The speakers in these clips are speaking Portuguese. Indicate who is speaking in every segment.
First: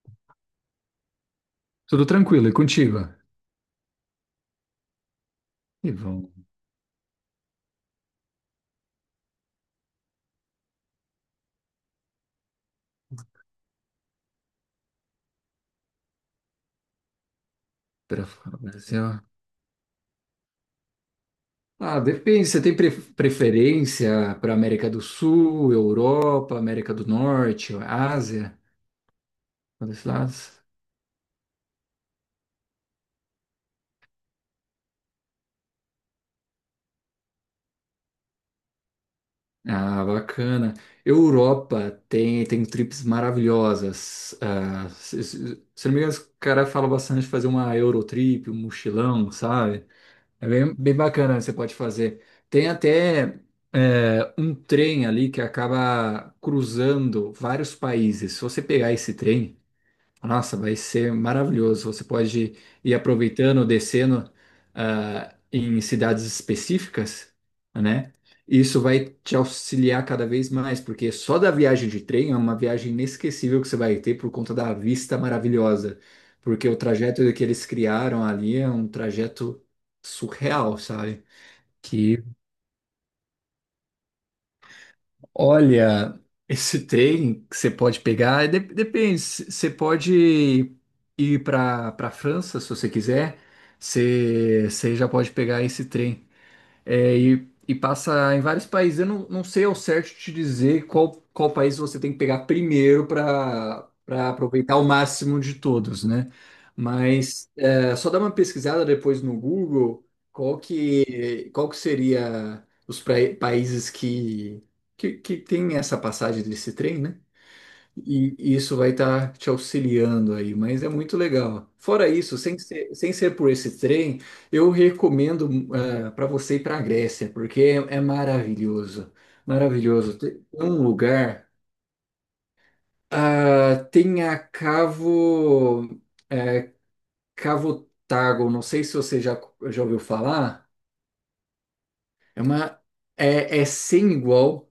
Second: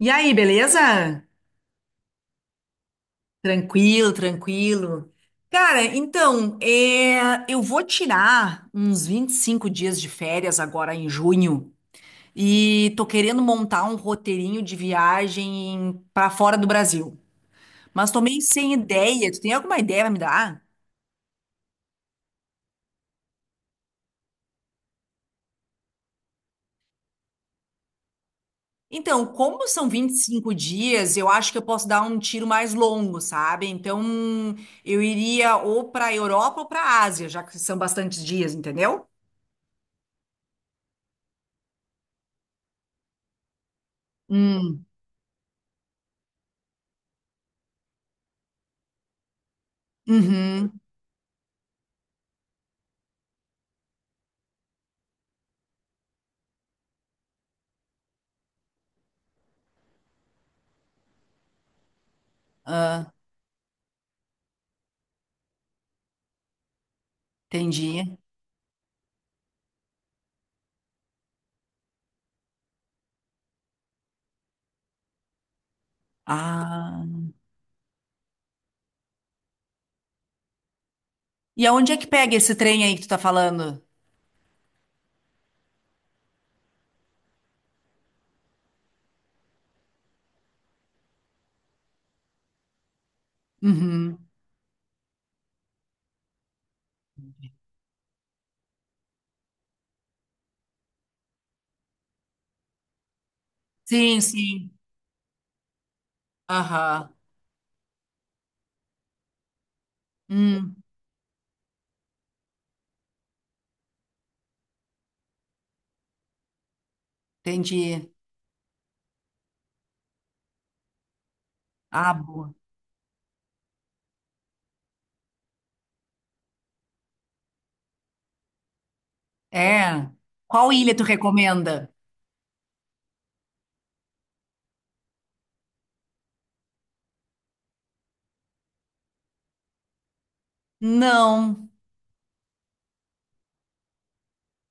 Speaker 1: E aí, beleza?
Speaker 2: Tudo tranquilo, e contigo?
Speaker 1: Tranquilo, tranquilo. Cara,
Speaker 2: E vão
Speaker 1: então, eu vou tirar uns 25 dias de férias agora em junho e tô querendo montar um roteirinho de viagem pra fora do Brasil. Mas tô
Speaker 2: para
Speaker 1: meio
Speaker 2: fora do
Speaker 1: sem
Speaker 2: Brasil.
Speaker 1: ideia. Tu tem alguma ideia pra me dar?
Speaker 2: Ah, depende. Você tem preferência para América do Sul, Europa, América do Norte, Ásia?
Speaker 1: Então, como
Speaker 2: Um
Speaker 1: são
Speaker 2: desses
Speaker 1: 25
Speaker 2: lados?
Speaker 1: dias, eu acho que eu posso dar um tiro mais longo, sabe? Então, eu iria ou pra Europa ou pra Ásia, já que são bastantes dias, entendeu?
Speaker 2: Ah, bacana. Europa tem trips maravilhosas.
Speaker 1: Hum.
Speaker 2: Ah, se não me engano, os caras falam bastante de fazer uma Eurotrip, um mochilão, sabe? É bem,
Speaker 1: Uhum.
Speaker 2: bem bacana, você pode fazer. Tem até um trem ali que acaba cruzando vários países. Se você pegar esse trem, nossa, vai ser maravilhoso. Você pode ir
Speaker 1: Ah,
Speaker 2: aproveitando, descendo, em cidades específicas, né?
Speaker 1: entendi.
Speaker 2: Isso vai te auxiliar cada vez mais, porque só da viagem de trem é uma viagem inesquecível que você vai ter por conta da vista maravilhosa. Porque o
Speaker 1: Ah.
Speaker 2: trajeto que eles criaram ali é um trajeto surreal, sabe?
Speaker 1: E aonde é que
Speaker 2: Que
Speaker 1: pega esse trem aí que tu tá falando?
Speaker 2: Olha, esse trem que você pode pegar, é depende, você pode ir para França se você quiser,
Speaker 1: Uhum.
Speaker 2: você já pode pegar esse trem. É, e passa em vários países. Eu não sei ao certo te dizer qual país você tem que pegar primeiro para
Speaker 1: Sim,
Speaker 2: para
Speaker 1: sim.
Speaker 2: aproveitar o máximo de todos, né?
Speaker 1: Aham.
Speaker 2: Mas é, só dá uma pesquisada depois no Google
Speaker 1: Hum,
Speaker 2: qual que seria os países que tem essa passagem desse trem, né?
Speaker 1: entendi.
Speaker 2: E isso vai estar te auxiliando aí, mas é muito legal. Fora
Speaker 1: Ah,
Speaker 2: isso,
Speaker 1: boa.
Speaker 2: sem ser por esse trem, eu recomendo para você ir para a Grécia, porque é maravilhoso.
Speaker 1: É.
Speaker 2: Maravilhoso. Tem
Speaker 1: Qual
Speaker 2: um
Speaker 1: ilha tu
Speaker 2: lugar,
Speaker 1: recomenda?
Speaker 2: ah, tem a Cavo, é, Cavotago, não sei se você já ouviu falar,
Speaker 1: Não.
Speaker 2: é, uma, é sem igual.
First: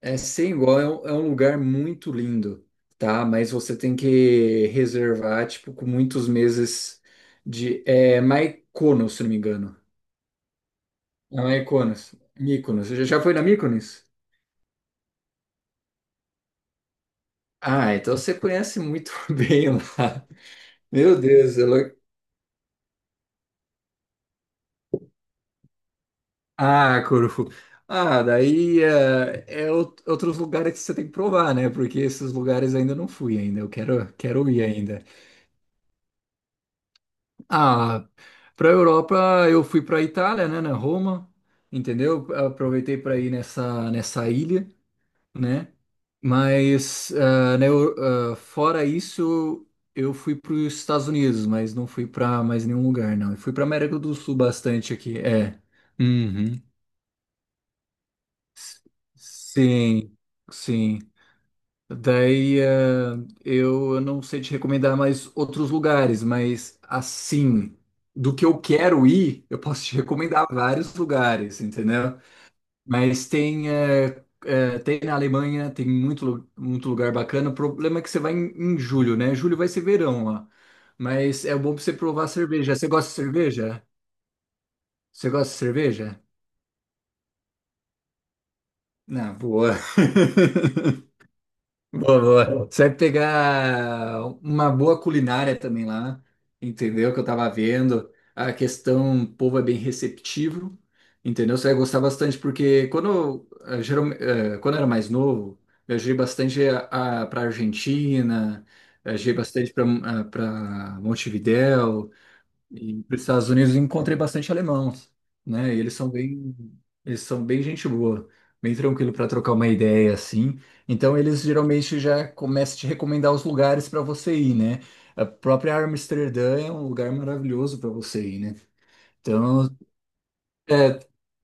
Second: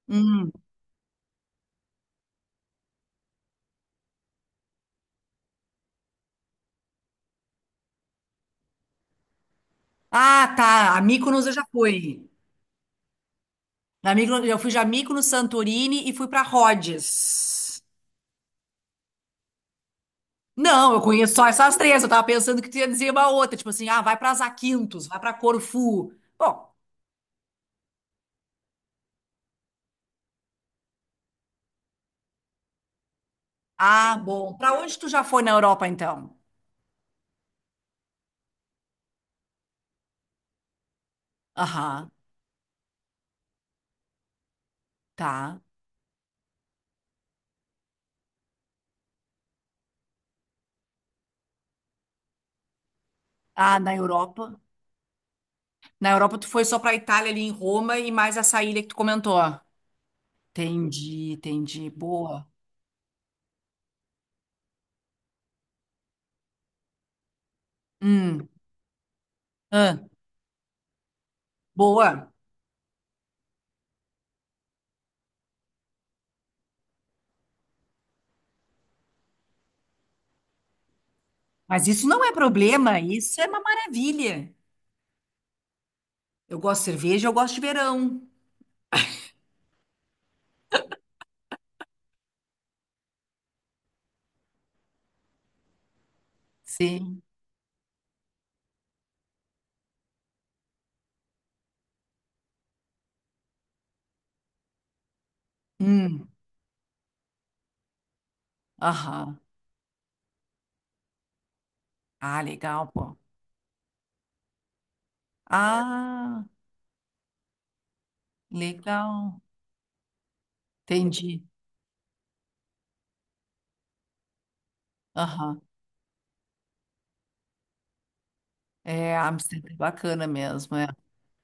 Speaker 2: É
Speaker 1: Hum.
Speaker 2: sem igual, é um lugar muito lindo, tá? Mas você tem que reservar, tipo, com muitos meses de... É Mykonos, se não me engano.
Speaker 1: Ah, tá. A
Speaker 2: É
Speaker 1: Mykonos eu já
Speaker 2: Mykonos.
Speaker 1: fui.
Speaker 2: Mykonos. Você já foi na Mykonos?
Speaker 1: Na Mykonos, eu fui já Mykonos, Santorini e fui pra Rhodes.
Speaker 2: Ah, então você conhece muito bem lá.
Speaker 1: Não, eu
Speaker 2: Meu
Speaker 1: conheço só
Speaker 2: Deus,
Speaker 1: essas
Speaker 2: ela...
Speaker 1: três. Eu tava pensando que tu ia dizer uma outra, tipo assim, ah, vai pra Zakynthos, vai pra Corfu. Bom,
Speaker 2: Ah, Corfu. Ah, daí é, é outros lugares que você tem que provar, né? Porque esses lugares ainda não fui ainda. Eu
Speaker 1: ah,
Speaker 2: quero
Speaker 1: bom.
Speaker 2: ir
Speaker 1: Para onde
Speaker 2: ainda.
Speaker 1: tu já foi na Europa, então?
Speaker 2: Ah, para a Europa eu fui para a Itália, né, na Roma,
Speaker 1: Aham,
Speaker 2: entendeu? Aproveitei para ir nessa ilha,
Speaker 1: tá.
Speaker 2: né? Mas fora isso eu fui para os Estados Unidos, mas não fui para mais nenhum lugar, não. Eu fui para
Speaker 1: Ah, na
Speaker 2: América do Sul
Speaker 1: Europa?
Speaker 2: bastante aqui, é.
Speaker 1: Na Europa tu
Speaker 2: Uhum.
Speaker 1: foi só pra Itália ali em Roma e mais essa
Speaker 2: S-
Speaker 1: ilha que tu comentou.
Speaker 2: Sim, sim.
Speaker 1: Entendi, entendi. Boa.
Speaker 2: Daí, eu não sei te recomendar mais outros lugares, mas assim, do que
Speaker 1: Hum,
Speaker 2: eu quero ir, eu posso te
Speaker 1: ah,
Speaker 2: recomendar vários lugares, entendeu?
Speaker 1: boa.
Speaker 2: Mas tem, tem na Alemanha, tem muito, muito lugar bacana. O problema é que você vai em julho, né? Julho vai ser verão lá. Mas é bom pra
Speaker 1: Mas
Speaker 2: você
Speaker 1: isso não
Speaker 2: provar
Speaker 1: é
Speaker 2: cerveja. Você
Speaker 1: problema,
Speaker 2: gosta de
Speaker 1: isso é uma
Speaker 2: cerveja?
Speaker 1: maravilha.
Speaker 2: Você gosta de cerveja?
Speaker 1: Eu gosto de cerveja, eu gosto de verão.
Speaker 2: Não, boa. Boa, boa. Você vai pegar uma boa culinária também lá, entendeu? Que
Speaker 1: Sim.
Speaker 2: eu tava vendo. A questão, o povo é bem receptivo, entendeu? Você vai gostar bastante, porque quando, eu, eh, geral- eh, quando eu era mais novo, viajei
Speaker 1: Hum,
Speaker 2: bastante para Argentina, viajei
Speaker 1: aham.
Speaker 2: bastante para Montevidéu,
Speaker 1: Ah, legal,
Speaker 2: e para
Speaker 1: pô.
Speaker 2: os Estados Unidos eu encontrei bastante alemão, né? E
Speaker 1: Ah,
Speaker 2: eles são bem gente boa, bem tranquilo para
Speaker 1: legal.
Speaker 2: trocar uma ideia assim. Então
Speaker 1: Entendi.
Speaker 2: eles geralmente já começam a te recomendar os lugares para você ir, né? A
Speaker 1: Aham.
Speaker 2: própria Amsterdã é um lugar maravilhoso para você ir, né?
Speaker 1: É, Amsterdã
Speaker 2: Então,
Speaker 1: é bacana mesmo, é.
Speaker 2: é,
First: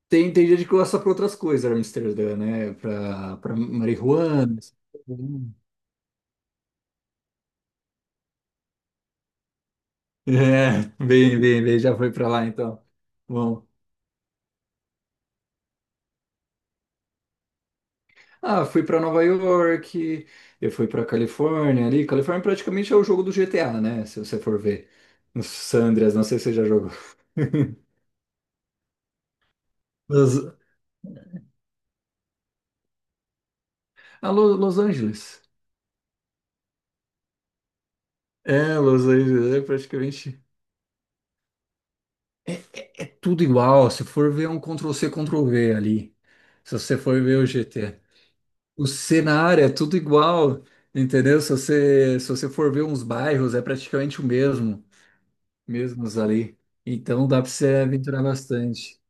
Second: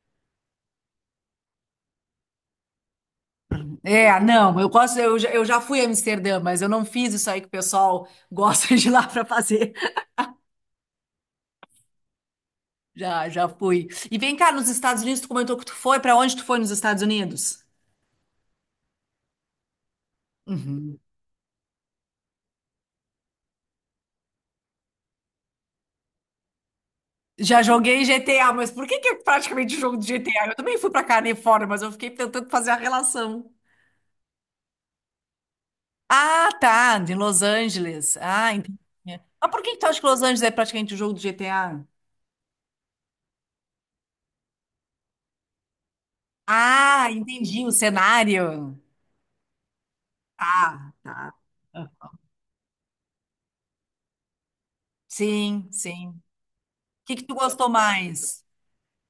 Speaker 2: tem gente que gosta para outras coisas, Amsterdã, né? Para
Speaker 1: É, não,
Speaker 2: marijuana,
Speaker 1: eu
Speaker 2: essas
Speaker 1: gosto,
Speaker 2: coisas, né?
Speaker 1: eu já fui a Amsterdã, mas eu não fiz isso aí que o pessoal gosta de ir lá para fazer.
Speaker 2: É, bem, já foi para lá então.
Speaker 1: Já, já
Speaker 2: Bom.
Speaker 1: fui. E vem cá, nos Estados Unidos, tu comentou que tu foi, para onde tu foi nos Estados Unidos?
Speaker 2: Ah, fui para Nova York, eu fui
Speaker 1: Uhum.
Speaker 2: para Califórnia ali. Califórnia praticamente é o jogo do GTA, né? Se você for ver. Os San Andreas, não sei se você já jogou.
Speaker 1: Já joguei GTA, mas por que que é praticamente jogo de
Speaker 2: Mas,
Speaker 1: GTA? Eu também fui para Califórnia, mas eu fiquei tentando fazer a relação.
Speaker 2: ah, Los Angeles.
Speaker 1: Ah, tá, de Los Angeles. Ah, entendi.
Speaker 2: É, Los
Speaker 1: Mas
Speaker 2: Angeles é
Speaker 1: por que que tu acha que Los Angeles
Speaker 2: praticamente.
Speaker 1: é praticamente o jogo do GTA?
Speaker 2: É tudo igual. Se for ver é um Ctrl-C, Ctrl-V ali. Se você
Speaker 1: Ah,
Speaker 2: for ver o
Speaker 1: entendi o
Speaker 2: GT.
Speaker 1: cenário.
Speaker 2: O cenário é tudo igual.
Speaker 1: Ah, tá.
Speaker 2: Entendeu? Se você for ver uns bairros, é praticamente o mesmo.
Speaker 1: Sim,
Speaker 2: Mesmos
Speaker 1: sim.
Speaker 2: ali.
Speaker 1: Que
Speaker 2: Então
Speaker 1: tu
Speaker 2: dá para você
Speaker 1: gostou
Speaker 2: aventurar
Speaker 1: mais?
Speaker 2: bastante.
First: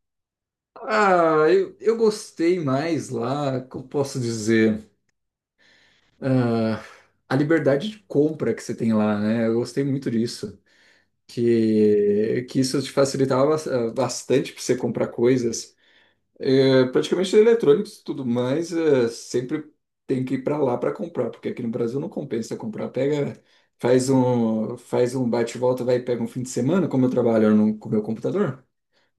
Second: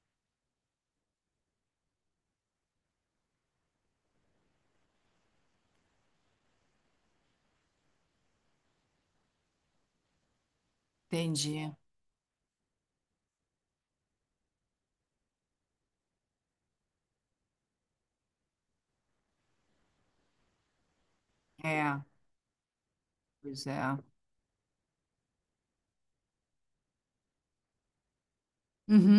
Speaker 2: Ah, eu gostei mais lá, como posso dizer, ah, a liberdade de compra que você tem lá, né? Eu gostei muito disso,
Speaker 1: Entendi.
Speaker 2: que isso te facilitava bastante para você comprar coisas. Praticamente eletrônicos e tudo mais, sempre tem que ir para lá para comprar, porque aqui no
Speaker 1: É,
Speaker 2: Brasil não compensa comprar. Pega,
Speaker 1: pois é.
Speaker 2: faz faz um bate e volta, vai e pega um fim de semana, como eu trabalho no, com o meu computador.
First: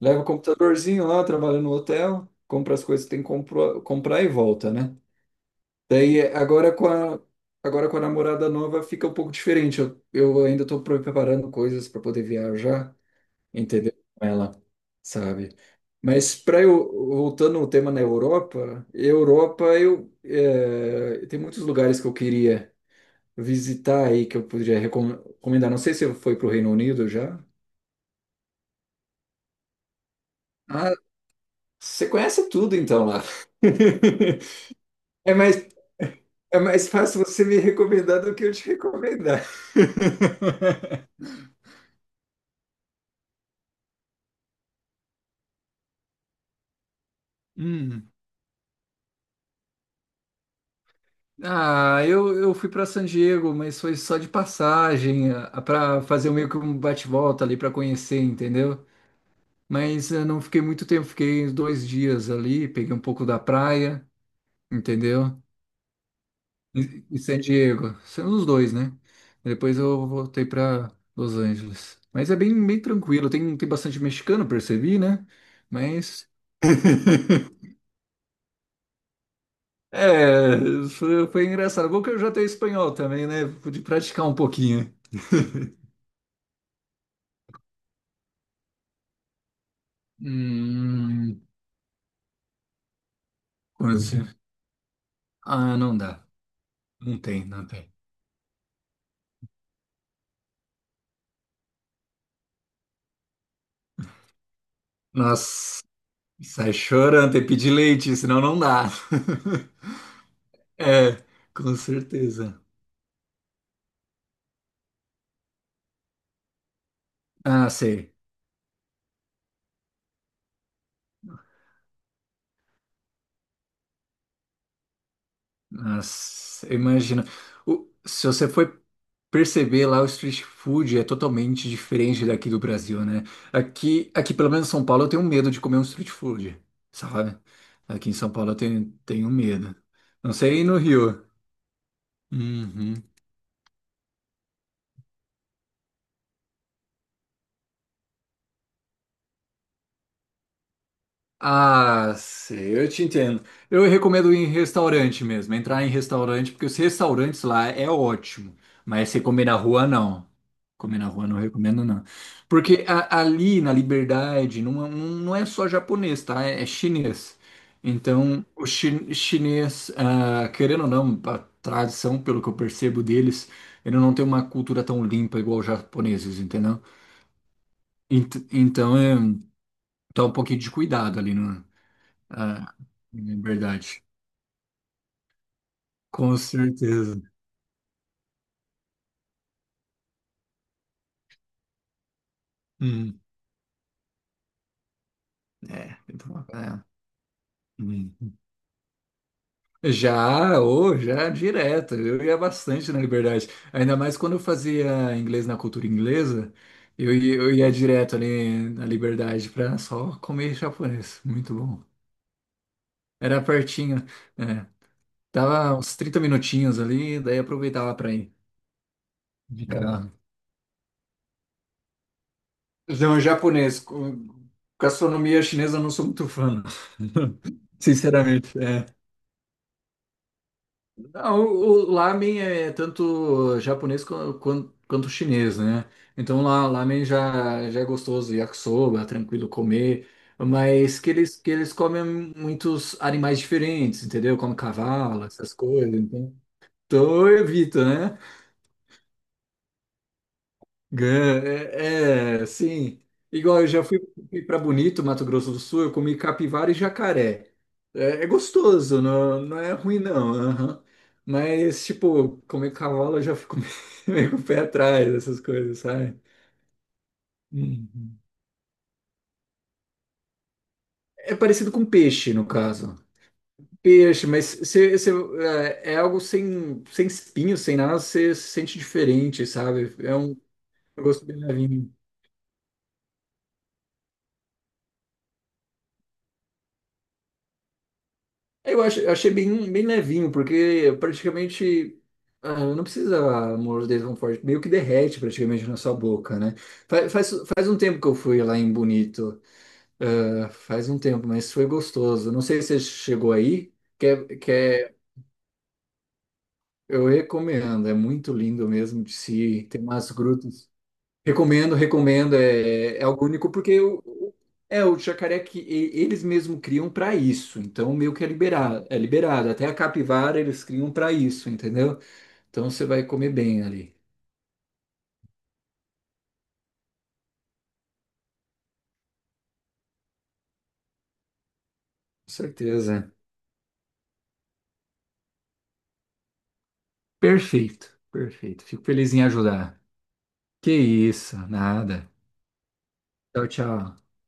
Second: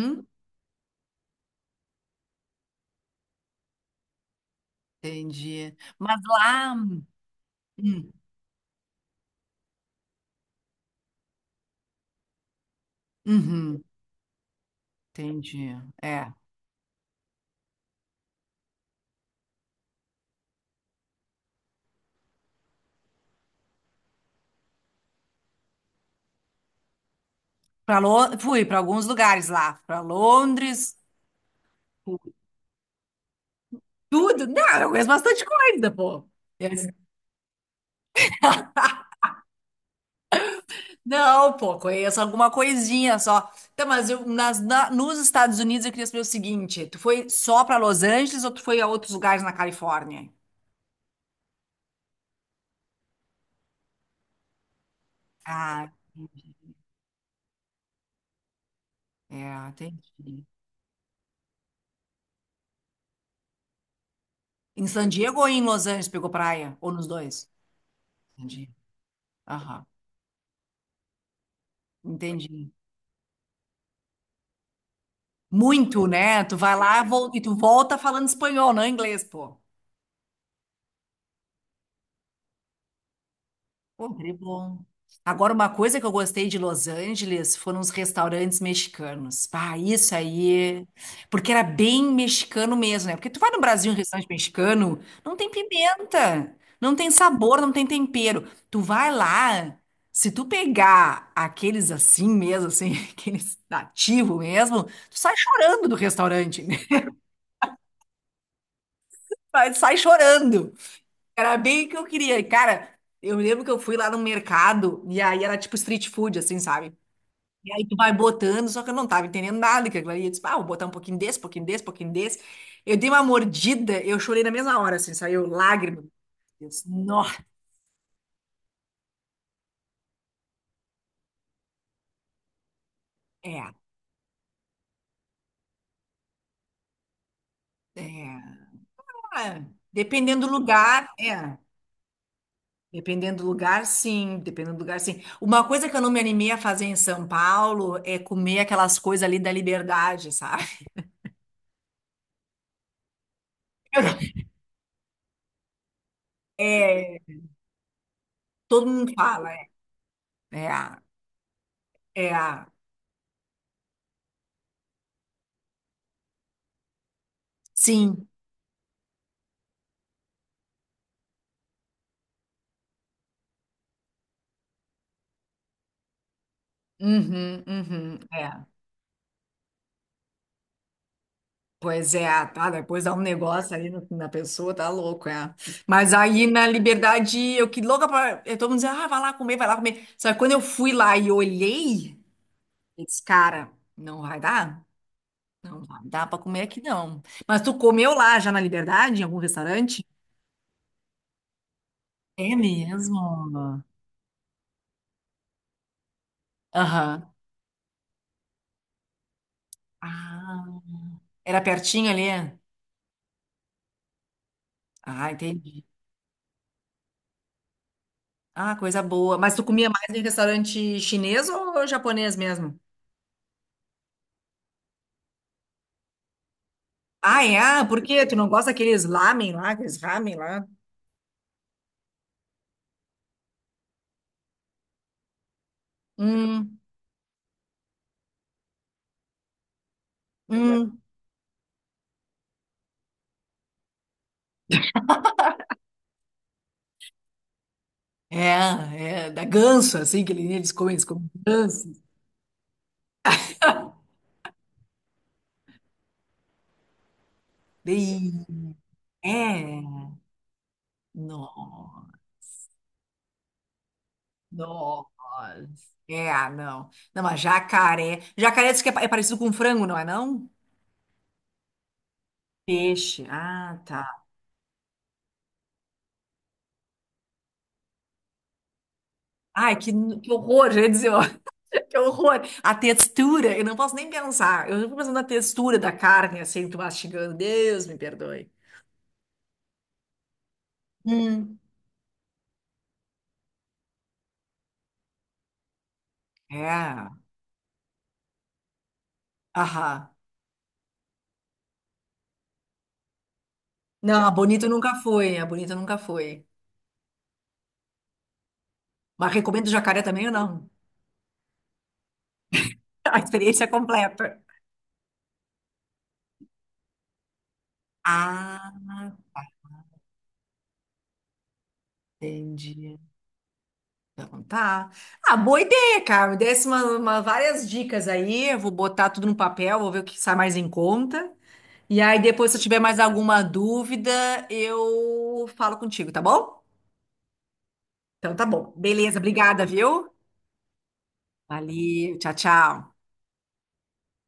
Speaker 2: Leva o computadorzinho lá, trabalha no hotel, compra as coisas que tem que comprar e volta, né?
Speaker 1: Entendi. Mas
Speaker 2: Daí
Speaker 1: lá.
Speaker 2: agora com a
Speaker 1: Hum,
Speaker 2: namorada nova fica um pouco diferente. Eu ainda estou preparando coisas para poder viajar,
Speaker 1: uhum,
Speaker 2: entendeu? Com ela, sabe?
Speaker 1: entendi. É.
Speaker 2: Mas para eu voltando ao tema na Europa, Europa eu tem muitos lugares que eu queria visitar aí que eu poderia recomendar. Não sei se foi para o Reino Unido já.
Speaker 1: Pra fui para alguns lugares lá, para
Speaker 2: Ah,
Speaker 1: Londres,
Speaker 2: você conhece tudo então lá.
Speaker 1: tudo. Não, eu conheço
Speaker 2: É
Speaker 1: bastante
Speaker 2: mais,
Speaker 1: coisa, pô.
Speaker 2: é
Speaker 1: Eu
Speaker 2: mais fácil você me recomendar do que eu te recomendar.
Speaker 1: Não, pô, conheço alguma coisinha só. Então, mas nos Estados Unidos eu queria saber o seguinte: tu foi só para Los
Speaker 2: Hum.
Speaker 1: Angeles ou tu foi a outros lugares na Califórnia?
Speaker 2: Ah, eu fui para San Diego, mas foi só de passagem,
Speaker 1: Ah,
Speaker 2: para fazer meio que um bate-volta ali para conhecer, entendeu?
Speaker 1: é,
Speaker 2: Mas eu não
Speaker 1: entendi.
Speaker 2: fiquei muito tempo, fiquei uns dois dias ali, peguei um pouco da praia,
Speaker 1: Em San Diego
Speaker 2: entendeu?
Speaker 1: ou em Los Angeles pegou praia? Ou nos
Speaker 2: Em San
Speaker 1: dois?
Speaker 2: Diego, sendo os
Speaker 1: Entendi.
Speaker 2: dois, né? Depois
Speaker 1: Aham,
Speaker 2: eu voltei para Los Angeles. Mas é
Speaker 1: entendi.
Speaker 2: bem tranquilo, tem bastante mexicano, percebi, né?
Speaker 1: Muito,
Speaker 2: Mas.
Speaker 1: né? Tu vai lá vol- E tu volta falando espanhol, não inglês, pô.
Speaker 2: É, foi engraçado. Bom que eu já tenho espanhol também, né? Pude praticar
Speaker 1: Sempre
Speaker 2: um
Speaker 1: bom.
Speaker 2: pouquinho.
Speaker 1: Agora, uma coisa que eu gostei de Los Angeles foram os restaurantes mexicanos. Ah, isso aí.
Speaker 2: Hum,
Speaker 1: Porque era bem mexicano mesmo, né? Porque tu vai no
Speaker 2: como
Speaker 1: Brasil em
Speaker 2: assim?
Speaker 1: restaurante mexicano, não tem
Speaker 2: Ah, não dá.
Speaker 1: pimenta, não tem sabor,
Speaker 2: Não
Speaker 1: não tem
Speaker 2: tem.
Speaker 1: tempero. Tu vai lá, se tu pegar aqueles assim mesmo, assim, aqueles nativos mesmo, tu sai
Speaker 2: Nossa,
Speaker 1: chorando do restaurante,
Speaker 2: sai
Speaker 1: né?
Speaker 2: chorando, tem que pedir leite, senão não dá.
Speaker 1: Mas sai chorando.
Speaker 2: É,
Speaker 1: Era
Speaker 2: com
Speaker 1: bem o que eu queria. E,
Speaker 2: certeza.
Speaker 1: cara, eu lembro que eu fui lá no mercado e aí era tipo street food, assim, sabe?
Speaker 2: Ah,
Speaker 1: E aí tu
Speaker 2: sei.
Speaker 1: vai botando, só que eu não tava entendendo nada que aquilo ali. Eu disse, ah, vou botar um pouquinho desse, pouquinho desse, pouquinho desse. Eu dei uma mordida, eu chorei na mesma hora, assim, saiu lágrima.
Speaker 2: Nossa,
Speaker 1: Eu
Speaker 2: eu
Speaker 1: disse, nó,
Speaker 2: imagino. Se você for perceber lá, o street food é totalmente diferente daqui do Brasil, né?
Speaker 1: é,
Speaker 2: Aqui pelo menos em São Paulo, eu tenho medo de comer um street food, sabe? Aqui em São
Speaker 1: é.
Speaker 2: Paulo eu tenho
Speaker 1: Ah,
Speaker 2: medo. Não
Speaker 1: dependendo do
Speaker 2: sei aí no
Speaker 1: lugar,
Speaker 2: Rio.
Speaker 1: é.
Speaker 2: Uhum.
Speaker 1: Dependendo do lugar, sim. Dependendo do lugar, sim. Uma coisa que eu não me animei a fazer em São Paulo é comer aquelas coisas ali da liberdade, sabe?
Speaker 2: Ah, sei, eu te entendo. Eu recomendo ir em restaurante mesmo, entrar em restaurante, porque os
Speaker 1: É,
Speaker 2: restaurantes lá é ótimo,
Speaker 1: todo
Speaker 2: mas
Speaker 1: mundo
Speaker 2: você comer
Speaker 1: fala.
Speaker 2: na rua, não.
Speaker 1: É
Speaker 2: Comer
Speaker 1: a,
Speaker 2: na rua não recomendo, não.
Speaker 1: é a,
Speaker 2: Porque ali na Liberdade não, não é só japonês, tá? É chinês.
Speaker 1: sim,
Speaker 2: Então, o chinês, ah, querendo ou não, a tradição, pelo que eu percebo deles, ele não tem uma cultura tão limpa igual os japoneses, entendeu?
Speaker 1: uhum, uhum, é.
Speaker 2: Então, é, tá um pouquinho de cuidado ali, né?
Speaker 1: Pois é, tá,
Speaker 2: Ah,
Speaker 1: depois dá
Speaker 2: é
Speaker 1: um negócio ali
Speaker 2: verdade.
Speaker 1: na pessoa, tá louco, é. Mas
Speaker 2: Com
Speaker 1: aí na
Speaker 2: certeza.
Speaker 1: liberdade, eu que louca pra, eu todo mundo dizendo, ah, vai lá comer, vai lá comer. Só que quando eu fui lá e olhei, eu
Speaker 2: Hum,
Speaker 1: disse, cara, não vai dar, não
Speaker 2: é,
Speaker 1: vai
Speaker 2: tem que
Speaker 1: dar pra
Speaker 2: falar,
Speaker 1: comer aqui
Speaker 2: é.
Speaker 1: não. Mas tu comeu
Speaker 2: Hum.
Speaker 1: lá já na liberdade, em algum restaurante?
Speaker 2: Já, ou já é direto, eu ia
Speaker 1: É
Speaker 2: bastante na Liberdade.
Speaker 1: mesmo?
Speaker 2: Ainda mais quando eu fazia inglês na cultura inglesa,
Speaker 1: Aham.
Speaker 2: eu ia direto ali na Liberdade pra só comer
Speaker 1: Ah,
Speaker 2: japonês. Muito
Speaker 1: era
Speaker 2: bom.
Speaker 1: pertinho ali?
Speaker 2: Era pertinho, é.
Speaker 1: Ah,
Speaker 2: Dava
Speaker 1: entendi.
Speaker 2: uns 30 minutinhos ali, daí aproveitava pra ir.
Speaker 1: Ah, coisa boa. Mas
Speaker 2: de
Speaker 1: tu comia mais
Speaker 2: Ficar-
Speaker 1: em restaurante chinês ou japonês mesmo?
Speaker 2: Então, japonês, gastronomia chinesa eu não sou muito fã, não.
Speaker 1: Ah, é? Ah, por quê? Tu não
Speaker 2: Sinceramente.
Speaker 1: gosta
Speaker 2: É.
Speaker 1: daqueles lamen lá, aqueles ramen lá?
Speaker 2: Ah, o lamen é tanto japonês quanto chinês, né? Então lá
Speaker 1: Hum,
Speaker 2: lamen já é gostoso, yakisoba, tranquilo comer, mas
Speaker 1: hum.
Speaker 2: que eles comem muitos animais diferentes, entendeu? Como cavalo, essas coisas, então eu evito, né?
Speaker 1: É, é, da ganso, assim, que eles comem
Speaker 2: Gan-
Speaker 1: ganso.
Speaker 2: É, é, sim. Igual fui para Bonito, Mato Grosso do Sul, eu comi capivara e jacaré. É, é
Speaker 1: Dei.
Speaker 2: gostoso, não, não
Speaker 1: É,
Speaker 2: é ruim não. Aham. Mas,
Speaker 1: não,
Speaker 2: tipo, comer cavalo eu já fico meio com o pé
Speaker 1: não.
Speaker 2: atrás, essas coisas, sabe?
Speaker 1: É, ah, não. Não, mas
Speaker 2: Uhum.
Speaker 1: jacaré. Jacaré diz que é parecido com frango, não é não?
Speaker 2: É parecido com peixe, no caso.
Speaker 1: Peixe. Ah, tá.
Speaker 2: Peixe, mas é algo sem, sem espinho, sem nada, você sente diferente,
Speaker 1: Ai, que,
Speaker 2: sabe? É
Speaker 1: que
Speaker 2: um
Speaker 1: horror, gente.
Speaker 2: gosto bem levinho.
Speaker 1: Que horror! A textura, eu não posso nem pensar. Eu fico pensando na textura da carne, assim, tu mastigando. Deus me perdoe.
Speaker 2: É, eu eu achei bem levinho, porque
Speaker 1: Hum.
Speaker 2: praticamente ah, não precisa morder tão forte, meio que derrete praticamente na sua boca, né? Fa-
Speaker 1: É,
Speaker 2: Faz, faz um tempo que eu fui lá em Bonito,
Speaker 1: aham.
Speaker 2: ah, faz um tempo, mas foi gostoso. Não sei se você chegou aí, que
Speaker 1: Não,
Speaker 2: é,
Speaker 1: a
Speaker 2: que
Speaker 1: Bonito nunca
Speaker 2: é-
Speaker 1: foi, a Bonito nunca foi.
Speaker 2: eu recomendo, é muito lindo mesmo de
Speaker 1: Mas
Speaker 2: se
Speaker 1: recomendo
Speaker 2: ir. Tem
Speaker 1: jacaré
Speaker 2: umas
Speaker 1: também ou
Speaker 2: grutas.
Speaker 1: não?
Speaker 2: Recomendo, recomendo. É, é
Speaker 1: A
Speaker 2: algo único
Speaker 1: experiência é
Speaker 2: porque
Speaker 1: completa.
Speaker 2: é o jacaré que eles mesmo criam para isso. Então meio que é
Speaker 1: Ah,
Speaker 2: liberado, é liberado. Até a capivara eles criam para isso, entendeu? Então você
Speaker 1: entendi.
Speaker 2: vai comer bem ali.
Speaker 1: Então tá. Ah, boa ideia, cara. Me desse várias dicas aí. Eu vou botar tudo no papel, vou ver o que sai mais em conta. E aí
Speaker 2: Com
Speaker 1: depois, se eu tiver mais
Speaker 2: certeza.
Speaker 1: alguma dúvida, eu falo contigo, tá bom?
Speaker 2: Perfeito,
Speaker 1: Então tá
Speaker 2: perfeito.
Speaker 1: bom.
Speaker 2: Fico feliz
Speaker 1: Beleza,
Speaker 2: em
Speaker 1: obrigada,
Speaker 2: ajudar.
Speaker 1: viu?
Speaker 2: Que isso, nada.
Speaker 1: Valeu, tchau, tchau.
Speaker 2: Tchau, tchau.